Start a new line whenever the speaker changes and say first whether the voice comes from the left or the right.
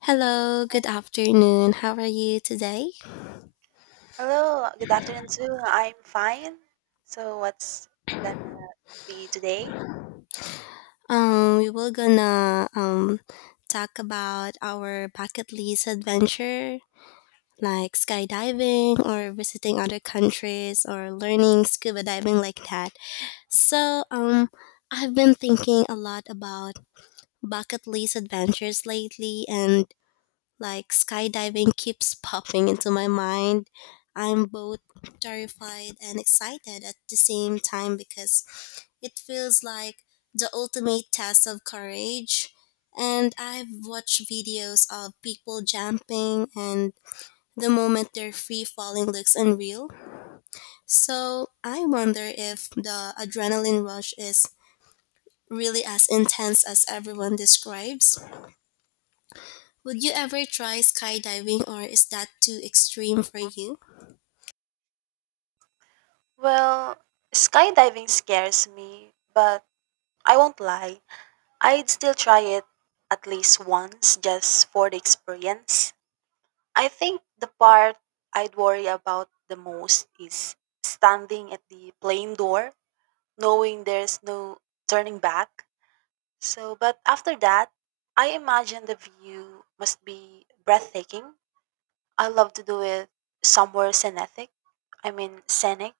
left: Hello, good afternoon. How are you today?
right: Hello, good afternoon too. I'm fine. So what's gonna be today?
left: We will gonna talk about our bucket list adventure, like skydiving or visiting other countries or learning scuba diving like that. So, um, I've been thinking a lot about bucket list adventures lately, and like skydiving keeps popping into my mind. I'm both terrified and excited at the same time because it feels like the ultimate test of courage. And I've watched videos of people jumping, and the moment they're free falling looks unreal. So I wonder if the adrenaline rush is really as intense as everyone describes. Would you ever try skydiving, or is that too extreme for you?
right: Well, skydiving scares me, but I won't lie. I'd still try it at least once just for the experience. I think the part I'd worry about the most is standing at the plane door, knowing there's no turning back. So, but after that, I imagine the view must be breathtaking. I love to do it somewhere scenic. I mean scenic,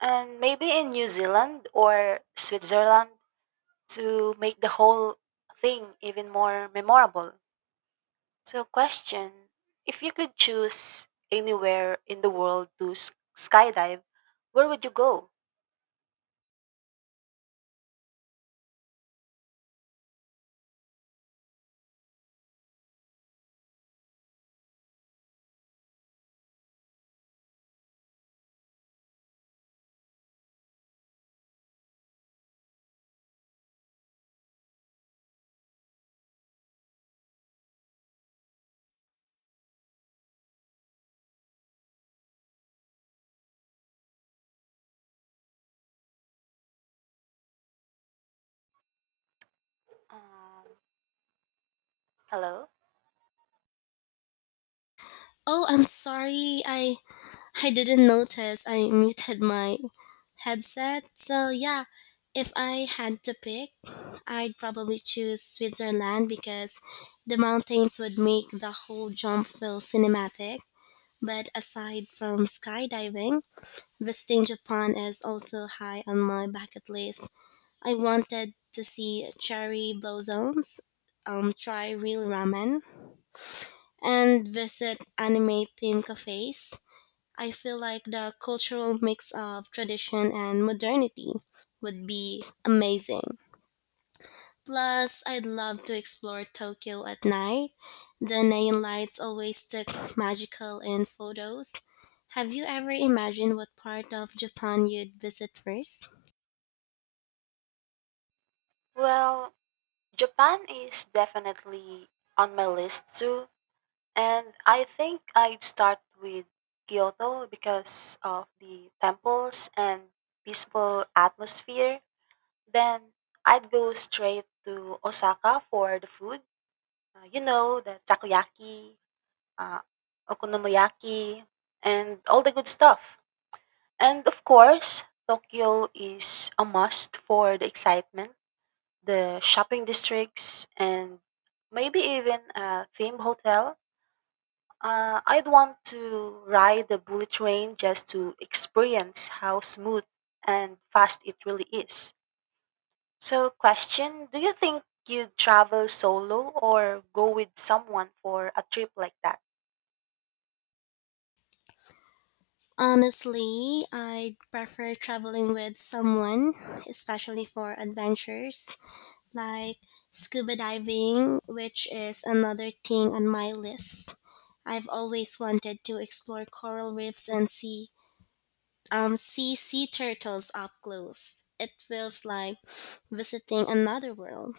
right: and maybe in New Zealand or Switzerland to make the whole thing even more memorable. So, question: if you could choose anywhere in the world to skydive, where would you go? Um, Hello.
left: Oh, I'm sorry. I didn't notice I muted my headset. So, yeah, if I had to pick, I'd probably choose Switzerland because the mountains would make the whole jump feel cinematic. But aside from skydiving, visiting Japan is also high on my bucket list. I wanted to see cherry blossoms, try real ramen, and visit anime themed cafes. I feel like the cultural mix of tradition and modernity would be amazing. Plus, I'd love to explore Tokyo at night. The neon lights always look magical in photos. Have you ever imagined what part of Japan you'd visit first?
right: Well, Japan is definitely on my list too. And I think I'd start with Kyoto because of the temples and peaceful atmosphere. Then I'd go straight to Osaka for the food. You know, the takoyaki, uh, okonomiyaki, and all the good stuff. And of course, Tokyo is a must for the excitement, the shopping districts, and maybe even a theme hotel. I'd want to ride the bullet train just to experience how smooth and fast it really is. So, question: do you think you'd travel solo or go with someone for a trip like that?
left: Honestly, I'd prefer traveling with someone, especially for adventures, like scuba diving, which is another thing on my list. I've always wanted to explore coral reefs and see sea turtles up close. It feels like visiting another world.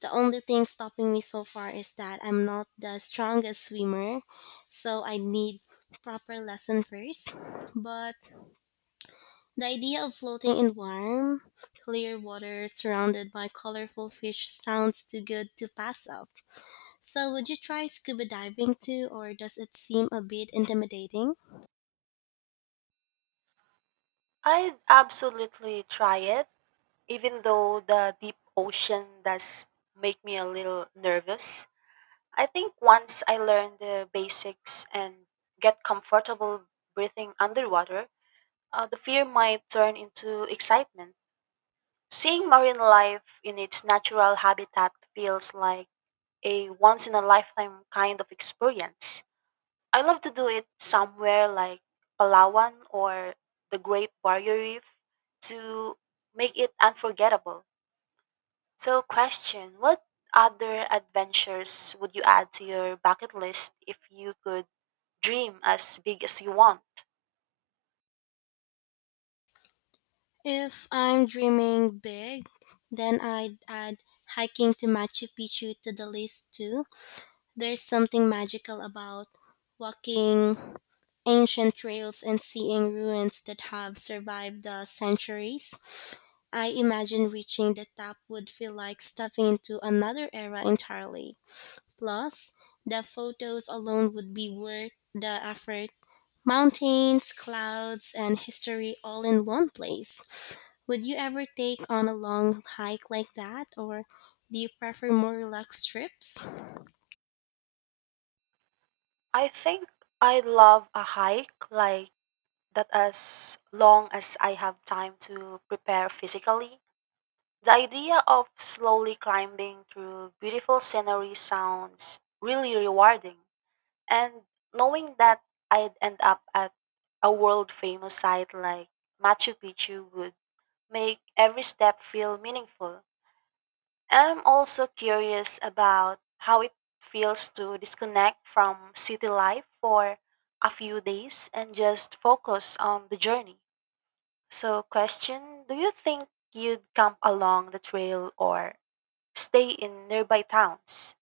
left: The only thing stopping me so far is that I'm not the strongest swimmer, so I need proper lesson first. But the idea of floating in warm, clear water surrounded by colorful fish sounds too good to pass up. So, would you try scuba diving too, or does it seem a bit intimidating?
right: I'd absolutely try it, even though the deep ocean does make me a little nervous. I think once I learn the basics and get comfortable breathing underwater, the fear might turn into excitement. Seeing marine life in its natural habitat feels like a once in a lifetime kind of experience. I love to do it somewhere like Palawan or the Great Barrier Reef to make it unforgettable. So, question: what other adventures would you add to your bucket list if you could dream as big as you want?
left: If I'm dreaming big, then I'd add hiking to Machu Picchu to the list too. There's something magical about walking ancient trails and seeing ruins that have survived the centuries. I imagine reaching the top would feel like stepping into another era entirely. Plus, the photos alone would be worth the effort. Mountains, clouds, and history all in one place. Would you ever take on a long hike like that, or do you prefer more relaxed trips?
right: I think I love a hike like that. As long as I have time to prepare physically, the idea of slowly climbing through beautiful scenery sounds really rewarding. And knowing that I'd end up at a world famous site like Machu Picchu would make every step feel meaningful. I'm also curious about how it feels to disconnect from city life for a few days and just focus on the journey. So, question: do you think you'd camp along the trail or stay in nearby towns?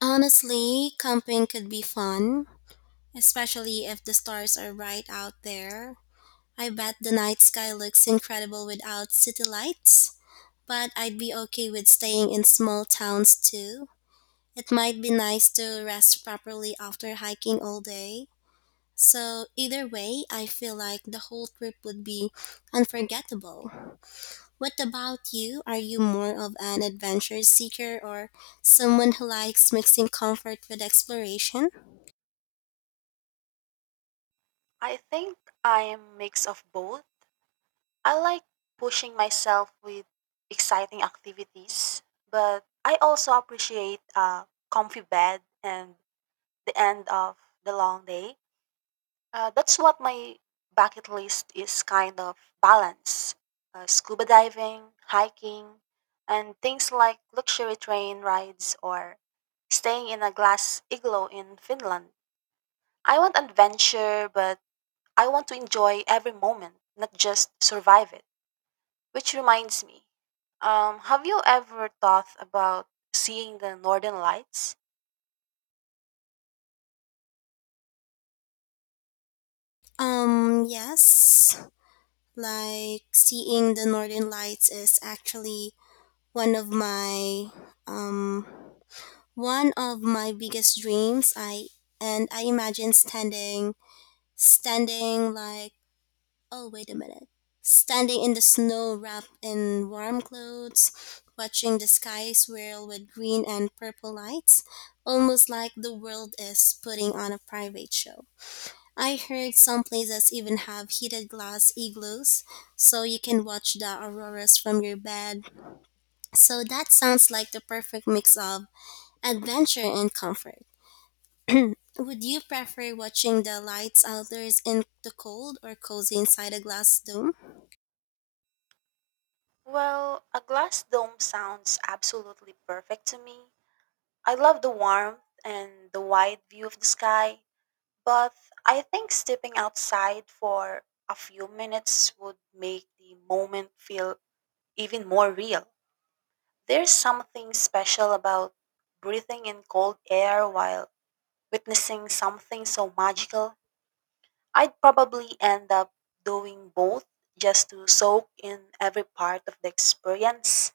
left: Honestly, camping could be fun, especially if the stars are right out there. I bet the night sky looks incredible without city lights, but I'd be okay with staying in small towns too. It might be nice to rest properly after hiking all day. So, either way, I feel like the whole trip would be unforgettable. What about you? Are you more of an adventure seeker or someone who likes mixing comfort with exploration?
right: I think I'm mix of both. I like pushing myself with exciting activities, but I also appreciate a comfy bed and the end of the long day. That's what my bucket list is kind of balance. Scuba diving, hiking, and things like luxury train rides or staying in a glass igloo in Finland. I want adventure, but I want to enjoy every moment, not just survive it. Which reminds me, have you ever thought about seeing the northern lights?
left: Yes. Like seeing the northern lights is actually one of my um One of my biggest dreams, I and I imagine standing, standing like, oh, wait a minute, standing in the snow wrapped in warm clothes, watching the sky swirl with green and purple lights, almost like the world is putting on a private show. I heard some places even have heated glass igloos, so you can watch the auroras from your bed. So that sounds like the perfect mix of adventure and comfort. Would you prefer watching the lights outdoors in the cold or cozy inside a glass dome?
right: Well, a glass dome sounds absolutely perfect to me. I love the warmth and the wide view of the sky, but I think stepping outside for a few minutes would make the moment feel even more real. There's something special about breathing in cold air while witnessing something so magical. I'd probably end up doing both just to soak in every part of the experience.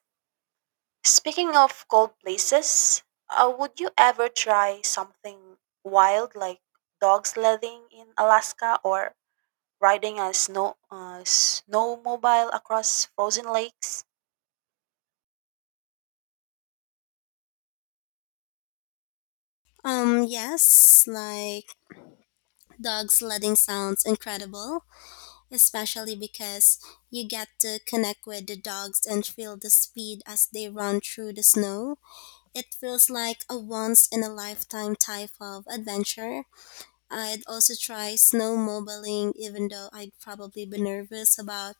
right: Speaking of cold places, would you ever try something wild like dog sledding in Alaska or riding a snowmobile across frozen lakes?
left: Yes, like dog sledding sounds incredible, especially because you get to connect with the dogs and feel the speed as they run through the snow. It feels like a once in a lifetime type of adventure. I'd also try snowmobiling, even though I'd probably be nervous about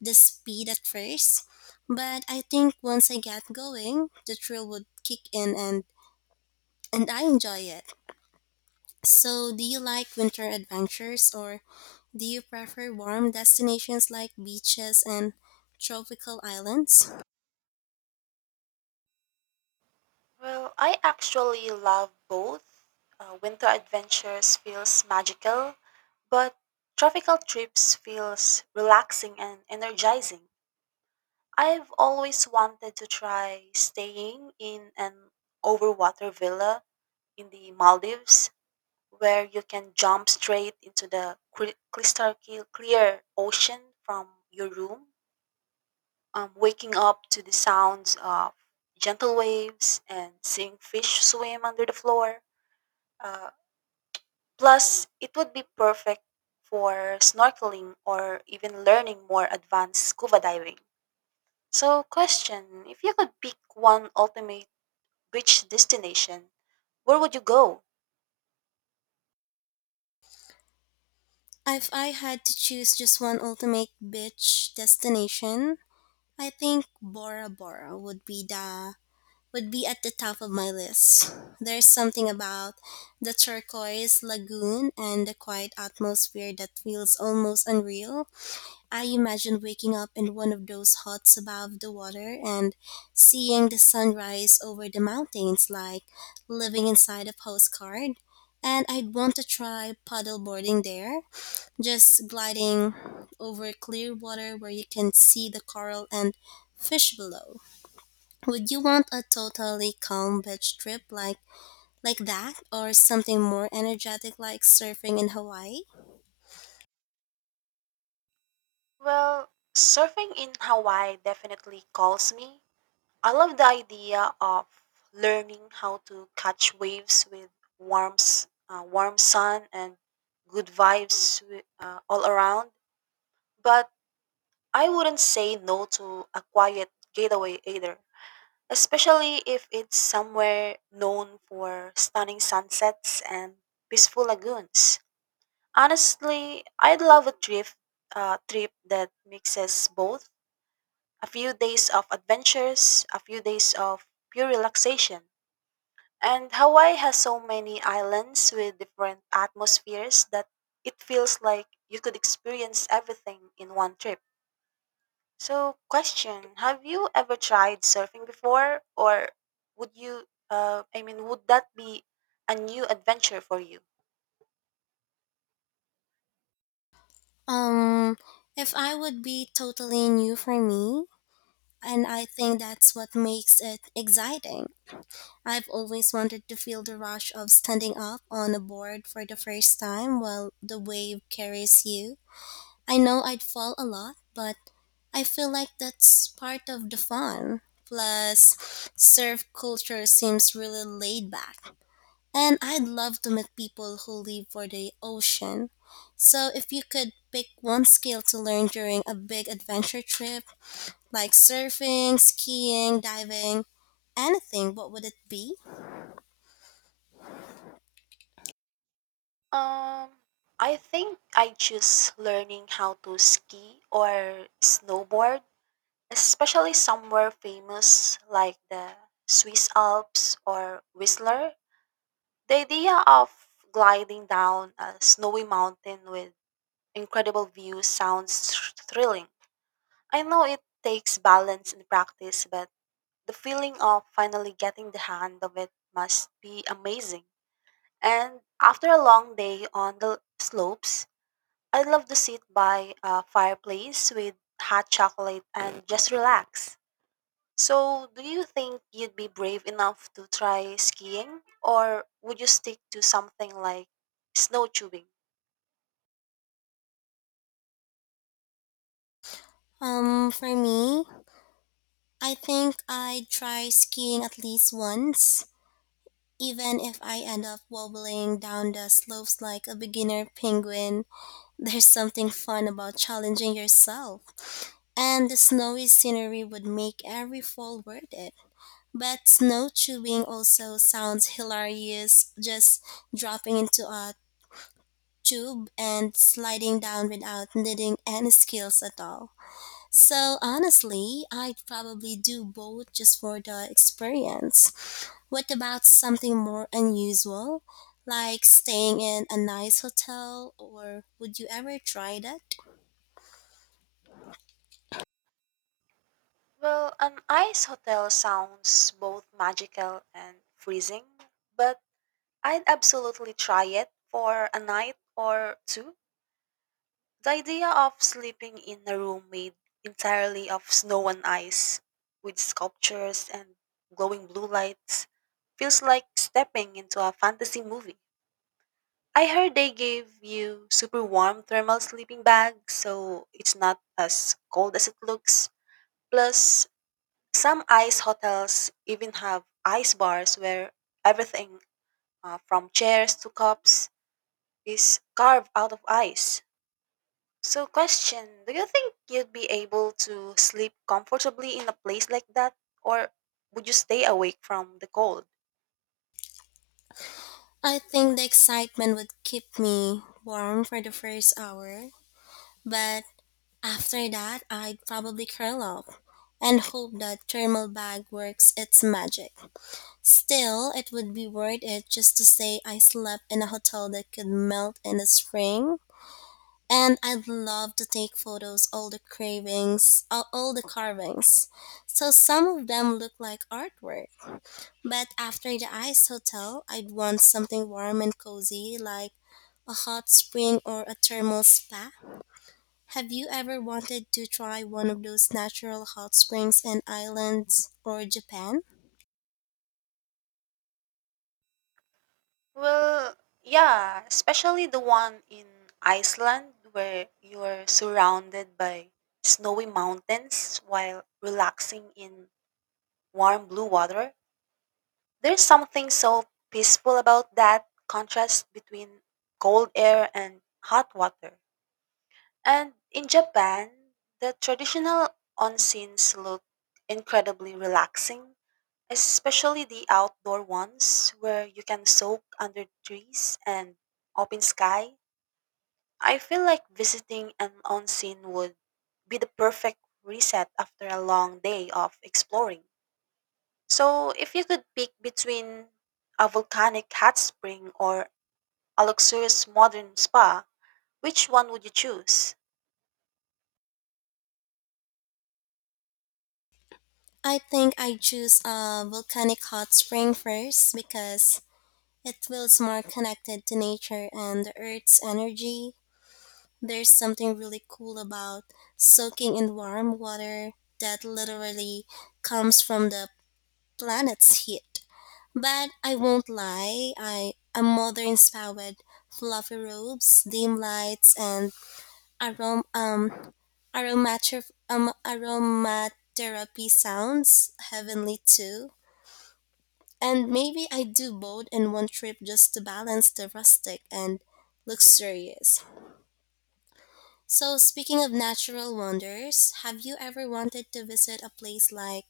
left: the speed at first. But I think once I get going, the thrill would kick in, and I enjoy it. So, do you like winter adventures or do you prefer warm destinations like beaches and tropical islands?
right: Well, I actually love both. Winter adventures feels magical, but tropical trips feels relaxing and energizing. I've always wanted to try staying in an overwater villa in the Maldives, where you can jump straight into the crystal clear ocean from your room, waking up to the sounds of gentle waves and seeing fish swim under the floor. Uh, Plus, it would be perfect for snorkeling or even learning more advanced scuba diving. So, question: if you could pick one ultimate beach destination, where would you go?
left: If I had to choose just one ultimate beach destination, I think Bora Bora would be at the top of my list. There's something about the turquoise lagoon and the quiet atmosphere that feels almost unreal. I imagine waking up in one of those huts above the water and seeing the sunrise over the mountains like living inside a postcard. And I'd want to try paddle boarding there, just gliding over clear water where you can see the coral and fish below. Would you want a totally calm beach trip like that or something more energetic like surfing in Hawaii?
right: Well, surfing in Hawaii definitely calls me. I love the idea of learning how to catch waves with warm sun and good vibes all around. But I wouldn't say no to a quiet getaway either, especially if it's somewhere known for stunning sunsets and peaceful lagoons. Honestly, I'd love a trip that mixes both, a few days of adventures, a few days of pure relaxation. And Hawaii has so many islands with different atmospheres that it feels like you could experience everything in one trip. So, question: have you ever tried surfing before? Or would you, I mean, would that be a new adventure for you?
left: Um if I would be totally new for me and I think that's what makes it exciting. I've always wanted to feel the rush of standing up on a board for the first time while the wave carries you. I know I'd fall a lot, but I feel like that's part of the fun. Plus, surf culture seems really laid back. And I'd love to meet people who live for the ocean. So, if you could pick one skill to learn during a big adventure trip, like surfing, skiing, diving, anything, what would it be?
right: Um, I think I choose learning how to ski or snowboard, especially somewhere famous like the Swiss Alps or Whistler. The idea of gliding down a snowy mountain with incredible views sounds thrilling. I know it takes balance and practice, but the feeling of finally getting the hand of it must be amazing. And after a long day on the slopes, I love to sit by a fireplace with hot chocolate and just relax. So, do you think you'd be brave enough to try skiing, or would you stick to something like snow tubing?
left: For me, I think I'd try skiing at least once. Even if I end up wobbling down the slopes like a beginner penguin, there's something fun about challenging yourself. And the snowy scenery would make every fall worth it. But snow tubing also sounds hilarious, just dropping into a tube and sliding down without needing any skills at all. So honestly, I'd probably do both just for the experience. What about something more unusual, like staying in a nice hotel, or would you ever try that?
right: Well, an ice hotel sounds both magical and freezing, but I'd absolutely try it for a night or two. The idea of sleeping in a room made entirely of snow and ice, with sculptures and glowing blue lights, feels like stepping into a fantasy movie. I heard they gave you super warm thermal sleeping bags, so it's not as cold as it looks. Plus, some ice hotels even have ice bars where everything, from chairs to cups, is carved out of ice. So, question: do you think you'd be able to sleep comfortably in a place like that, or would you stay awake from the cold?
left: I think the excitement would keep me warm for the first hour, but after that, I'd probably curl up and hope that thermal bag works its magic. Still, it would be worth it just to say I slept in a hotel that could melt in the spring, and I'd love to take photos all the cravings all the carvings. So some of them look like artwork. But after the ice hotel, I'd want something warm and cozy like a hot spring or a thermal spa. Have you ever wanted to try one of those natural hot springs and islands or Japan?
right: Well, yeah, especially the one in Iceland where you're surrounded by snowy mountains while relaxing in warm blue water. There's something so peaceful about that contrast between cold air and hot water. And in Japan, the traditional onsens look incredibly relaxing, especially the outdoor ones where you can soak under trees and open sky. I feel like visiting an onsen would be the perfect reset after a long day of exploring. So, if you could pick between a volcanic hot spring or a luxurious modern spa, which one would you choose?
left: I think I choose a volcanic hot spring first because it feels more connected to nature and the earth's energy. There's something really cool about soaking in warm water that literally comes from the planet's heat. But I won't lie, I'm mother inspired fluffy robes, dim lights, and arom um aromater aromatherapy sounds heavenly too. And maybe I do both in one trip just to balance the rustic and luxurious. So, speaking of natural wonders, have you ever wanted to visit a place like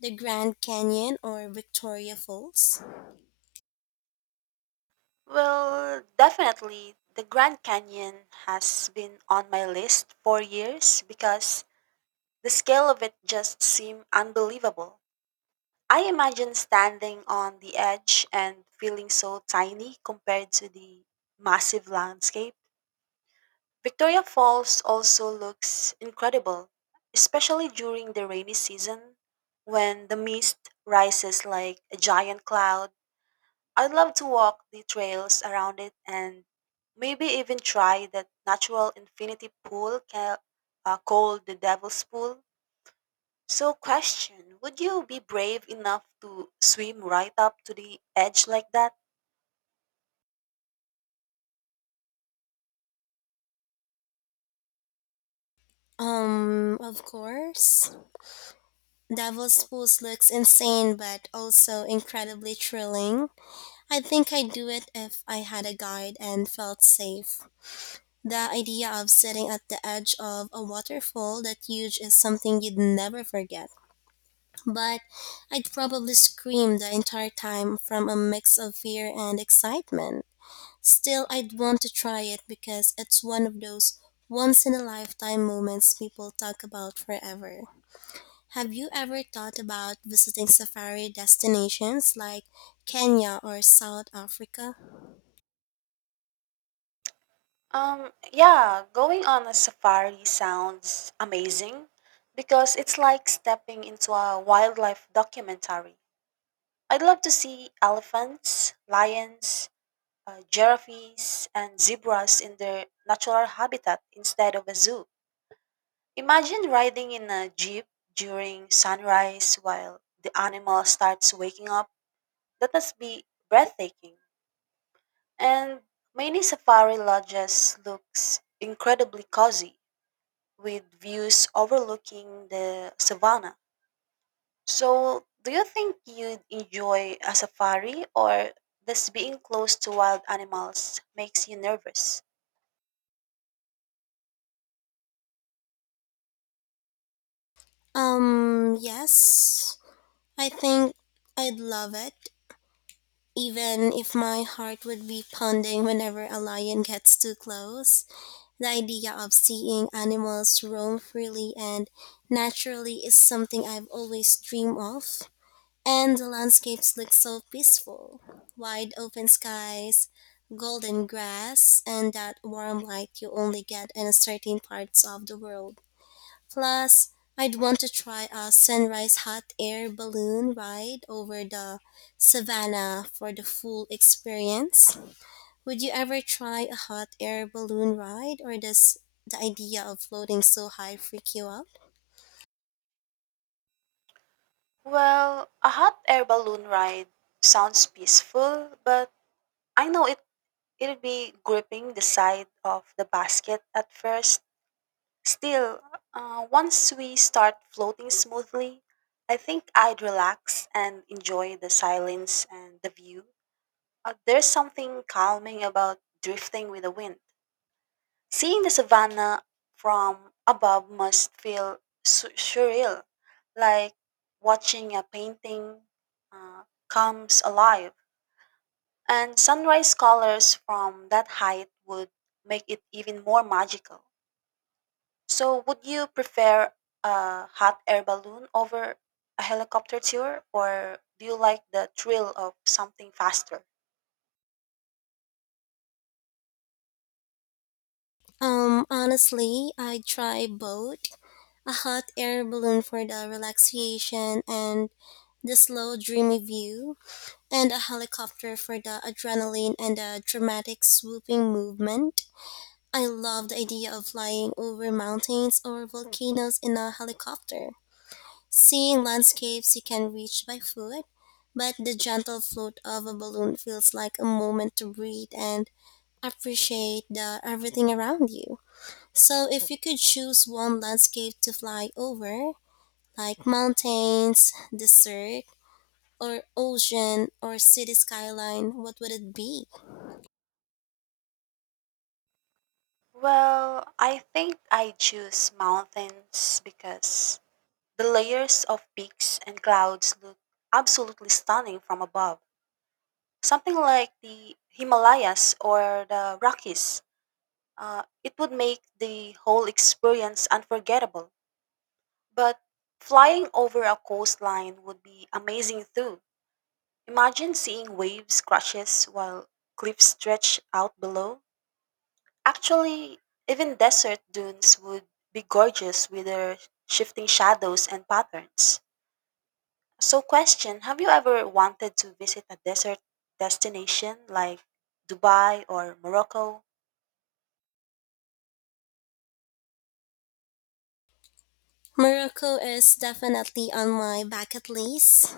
left: the Grand Canyon or Victoria Falls?
right: Well, definitely the Grand Canyon has been on my list for years because the scale of it just seemed unbelievable. I imagine standing on the edge and feeling so tiny compared to the massive landscape. Victoria Falls also looks incredible, especially during the rainy season when the mist rises like a giant cloud. I'd love to walk the trails around it and maybe even try that natural infinity pool called the Devil's Pool. So, question: would you be brave enough to swim right up to the edge like that?
left: Of course. Devil's Pools looks insane but also incredibly thrilling. I think I'd do it if I had a guide and felt safe. The idea of sitting at the edge of a waterfall that huge is something you'd never forget, but I'd probably scream the entire time from a mix of fear and excitement. Still, I'd want to try it because it's one of those once in a lifetime moments people talk about forever. Have you ever thought about visiting safari destinations like Kenya or South Africa?
right: Yeah, going on a safari sounds amazing because it's like stepping into a wildlife documentary. I'd love to see elephants, lions, giraffes, and zebras in their natural habitat instead of a zoo. Imagine riding in a jeep during sunrise while the animal starts waking up. That must be breathtaking. And many safari lodges looks incredibly cozy with views overlooking the savannah. So, do you think you'd enjoy a safari or does being close to wild animals makes you nervous?
left: Yes. I think I'd love it, even if my heart would be pounding whenever a lion gets too close. The idea of seeing animals roam freely and naturally is something I've always dreamed of. And the landscapes look so peaceful, wide open skies, golden grass, and that warm light you only get in certain parts of the world. Plus, I'd want to try a sunrise hot air balloon ride over the savannah for the full experience. Would you ever try a hot air balloon ride or does the idea of floating so high freak you out?
right: Well, a hot air balloon ride sounds peaceful, but I know it'll be gripping the side of the basket at first. Still, once we start floating smoothly, I think I'd relax and enjoy the silence and the view. There's something calming about drifting with the wind. Seeing the savannah from above must feel surreal, like watching a painting uh, comes alive. And sunrise colors from that height would make it even more magical. So, would you prefer a hot air balloon over a helicopter tour, or do you like the thrill of something faster?
left: Honestly, I'd try both. A hot air balloon for the relaxation and the slow dreamy view, and a helicopter for the adrenaline and the dramatic swooping movement. I love the idea of flying over mountains or volcanoes in a helicopter. Seeing landscapes you can reach by foot, but the gentle float of a balloon feels like a moment to breathe and appreciate the everything around you. So if you could choose one landscape to fly over, like mountains, desert, or ocean or city skyline, what would it be?
right: Well, I think I choose mountains because the layers of peaks and clouds look absolutely stunning from above. Something like the Himalayas or the Rockies. It would make the whole experience unforgettable. But flying over a coastline would be amazing too. Imagine seeing waves crashes while cliffs stretch out below. Actually, even desert dunes would be gorgeous with their shifting shadows and patterns. So, question: have you ever wanted to visit a desert destination like Dubai or Morocco?
left: Morocco is definitely on my bucket list,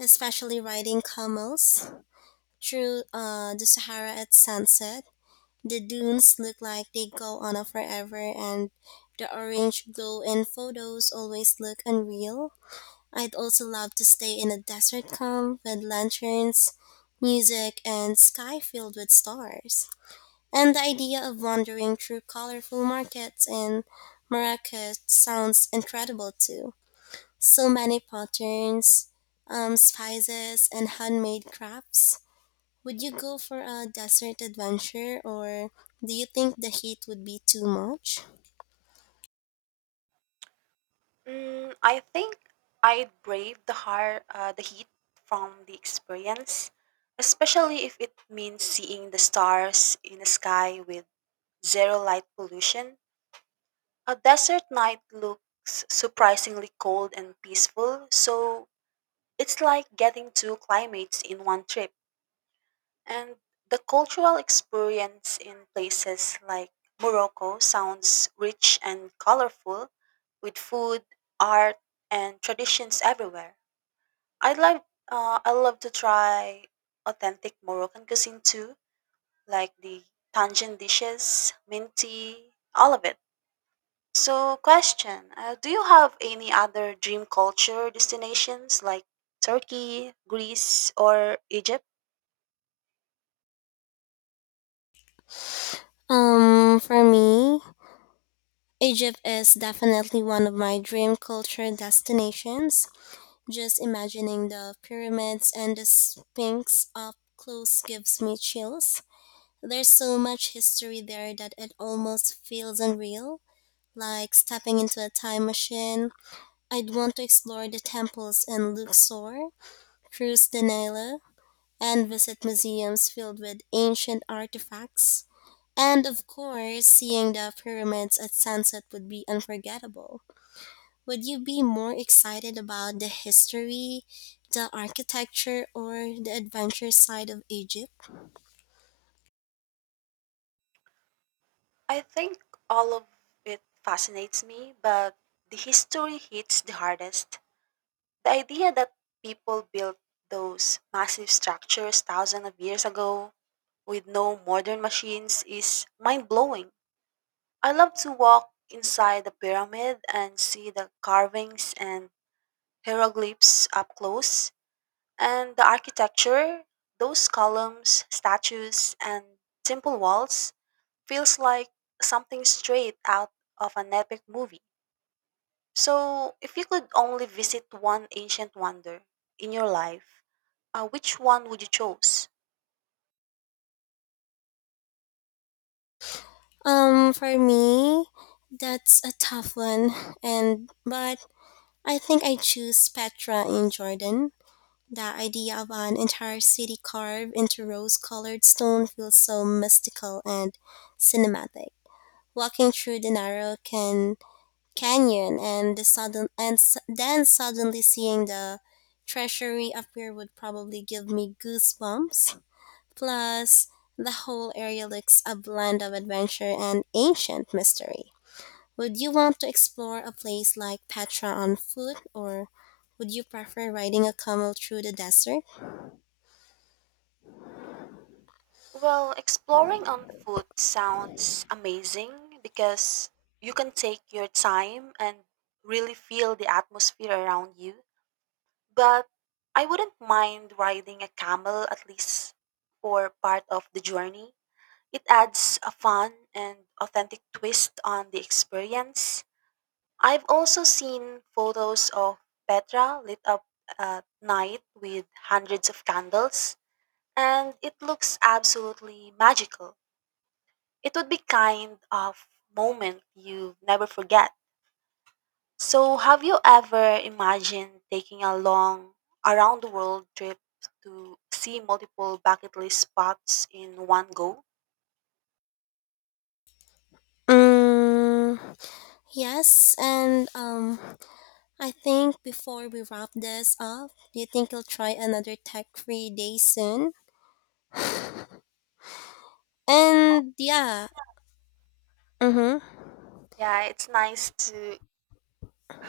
left: especially riding camels through the Sahara at sunset. The dunes look like they go on a forever, and the orange glow in photos always look unreal. I'd also love to stay in a desert camp with lanterns, music, and sky filled with stars. And the idea of wandering through colorful markets in Marrakech sounds incredible too. So many patterns, spices, and handmade crafts. Would you go for a desert adventure or do you think the heat would be too much?
right: Mm, I think I'd brave the heat from the experience, especially if it means seeing the stars in the sky with zero light pollution. A desert night looks surprisingly cold and peaceful, so it's like getting two climates in one trip. And the cultural experience in places like Morocco sounds rich and colorful with food, art, and traditions everywhere. I love to try authentic Moroccan cuisine too, like the tangent dishes, minty, all of it. So, question: do you have any other dream culture destinations like Turkey, Greece, or Egypt?
left: For me, Egypt is definitely one of my dream culture destinations. Just imagining the pyramids and the Sphinx up close gives me chills. There's so much history there that it almost feels unreal, like stepping into a time machine. I'd want to explore the temples in Luxor, cruise the Nile, and visit museums filled with ancient artifacts. And of course, seeing the pyramids at sunset would be unforgettable. Would you be more excited about the history, the architecture, or the adventure side of Egypt?
right: I think all of it fascinates me, but the history hits the hardest. The idea that people built those massive structures thousands of years ago with no modern machines is mind blowing. I love to walk inside the pyramid and see the carvings and hieroglyphs up close. And the architecture, those columns, statues, and simple walls, feels like something straight out of an epic movie. So, if you could only visit one ancient wonder in your life, which one would you choose?
left: For me, that's a tough one, and but I think I choose Petra in Jordan. The idea of an entire city carved into rose colored stone feels so mystical and cinematic. Walking through the canyon and the sudden and s- then suddenly seeing the treasury appear would probably give me goosebumps. Plus, the whole area looks a blend of adventure and ancient mystery. Would you want to explore a place like Petra on foot or would you prefer riding a camel through the desert?
right: Well, exploring on foot sounds amazing because you can take your time and really feel the atmosphere around you. But I wouldn't mind riding a camel at least for part of the journey. It adds a fun and authentic twist on the experience. I've also seen photos of Petra lit up at night with hundreds of candles, and it looks absolutely magical. It would be kind of moment you never forget. So, have you ever imagined taking a long around the world trip to see multiple bucket list spots in one go?
left: Mm, yes, and I think before we wrap this up, do you think you'll try another tech-free day soon? And yeah, mm-hmm.
right: Yeah, it's nice to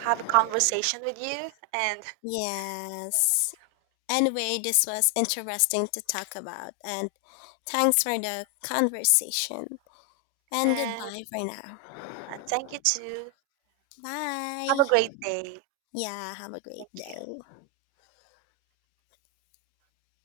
right: have a conversation with you and
left: Yes. Anyway, this was interesting to talk about, and thanks for the conversation. And
right: and
left: goodbye for now.
right: and thank you too. Have
left: Bye.
right: a great day.
left: Yeah, have a great
right: Thank you.
left: day.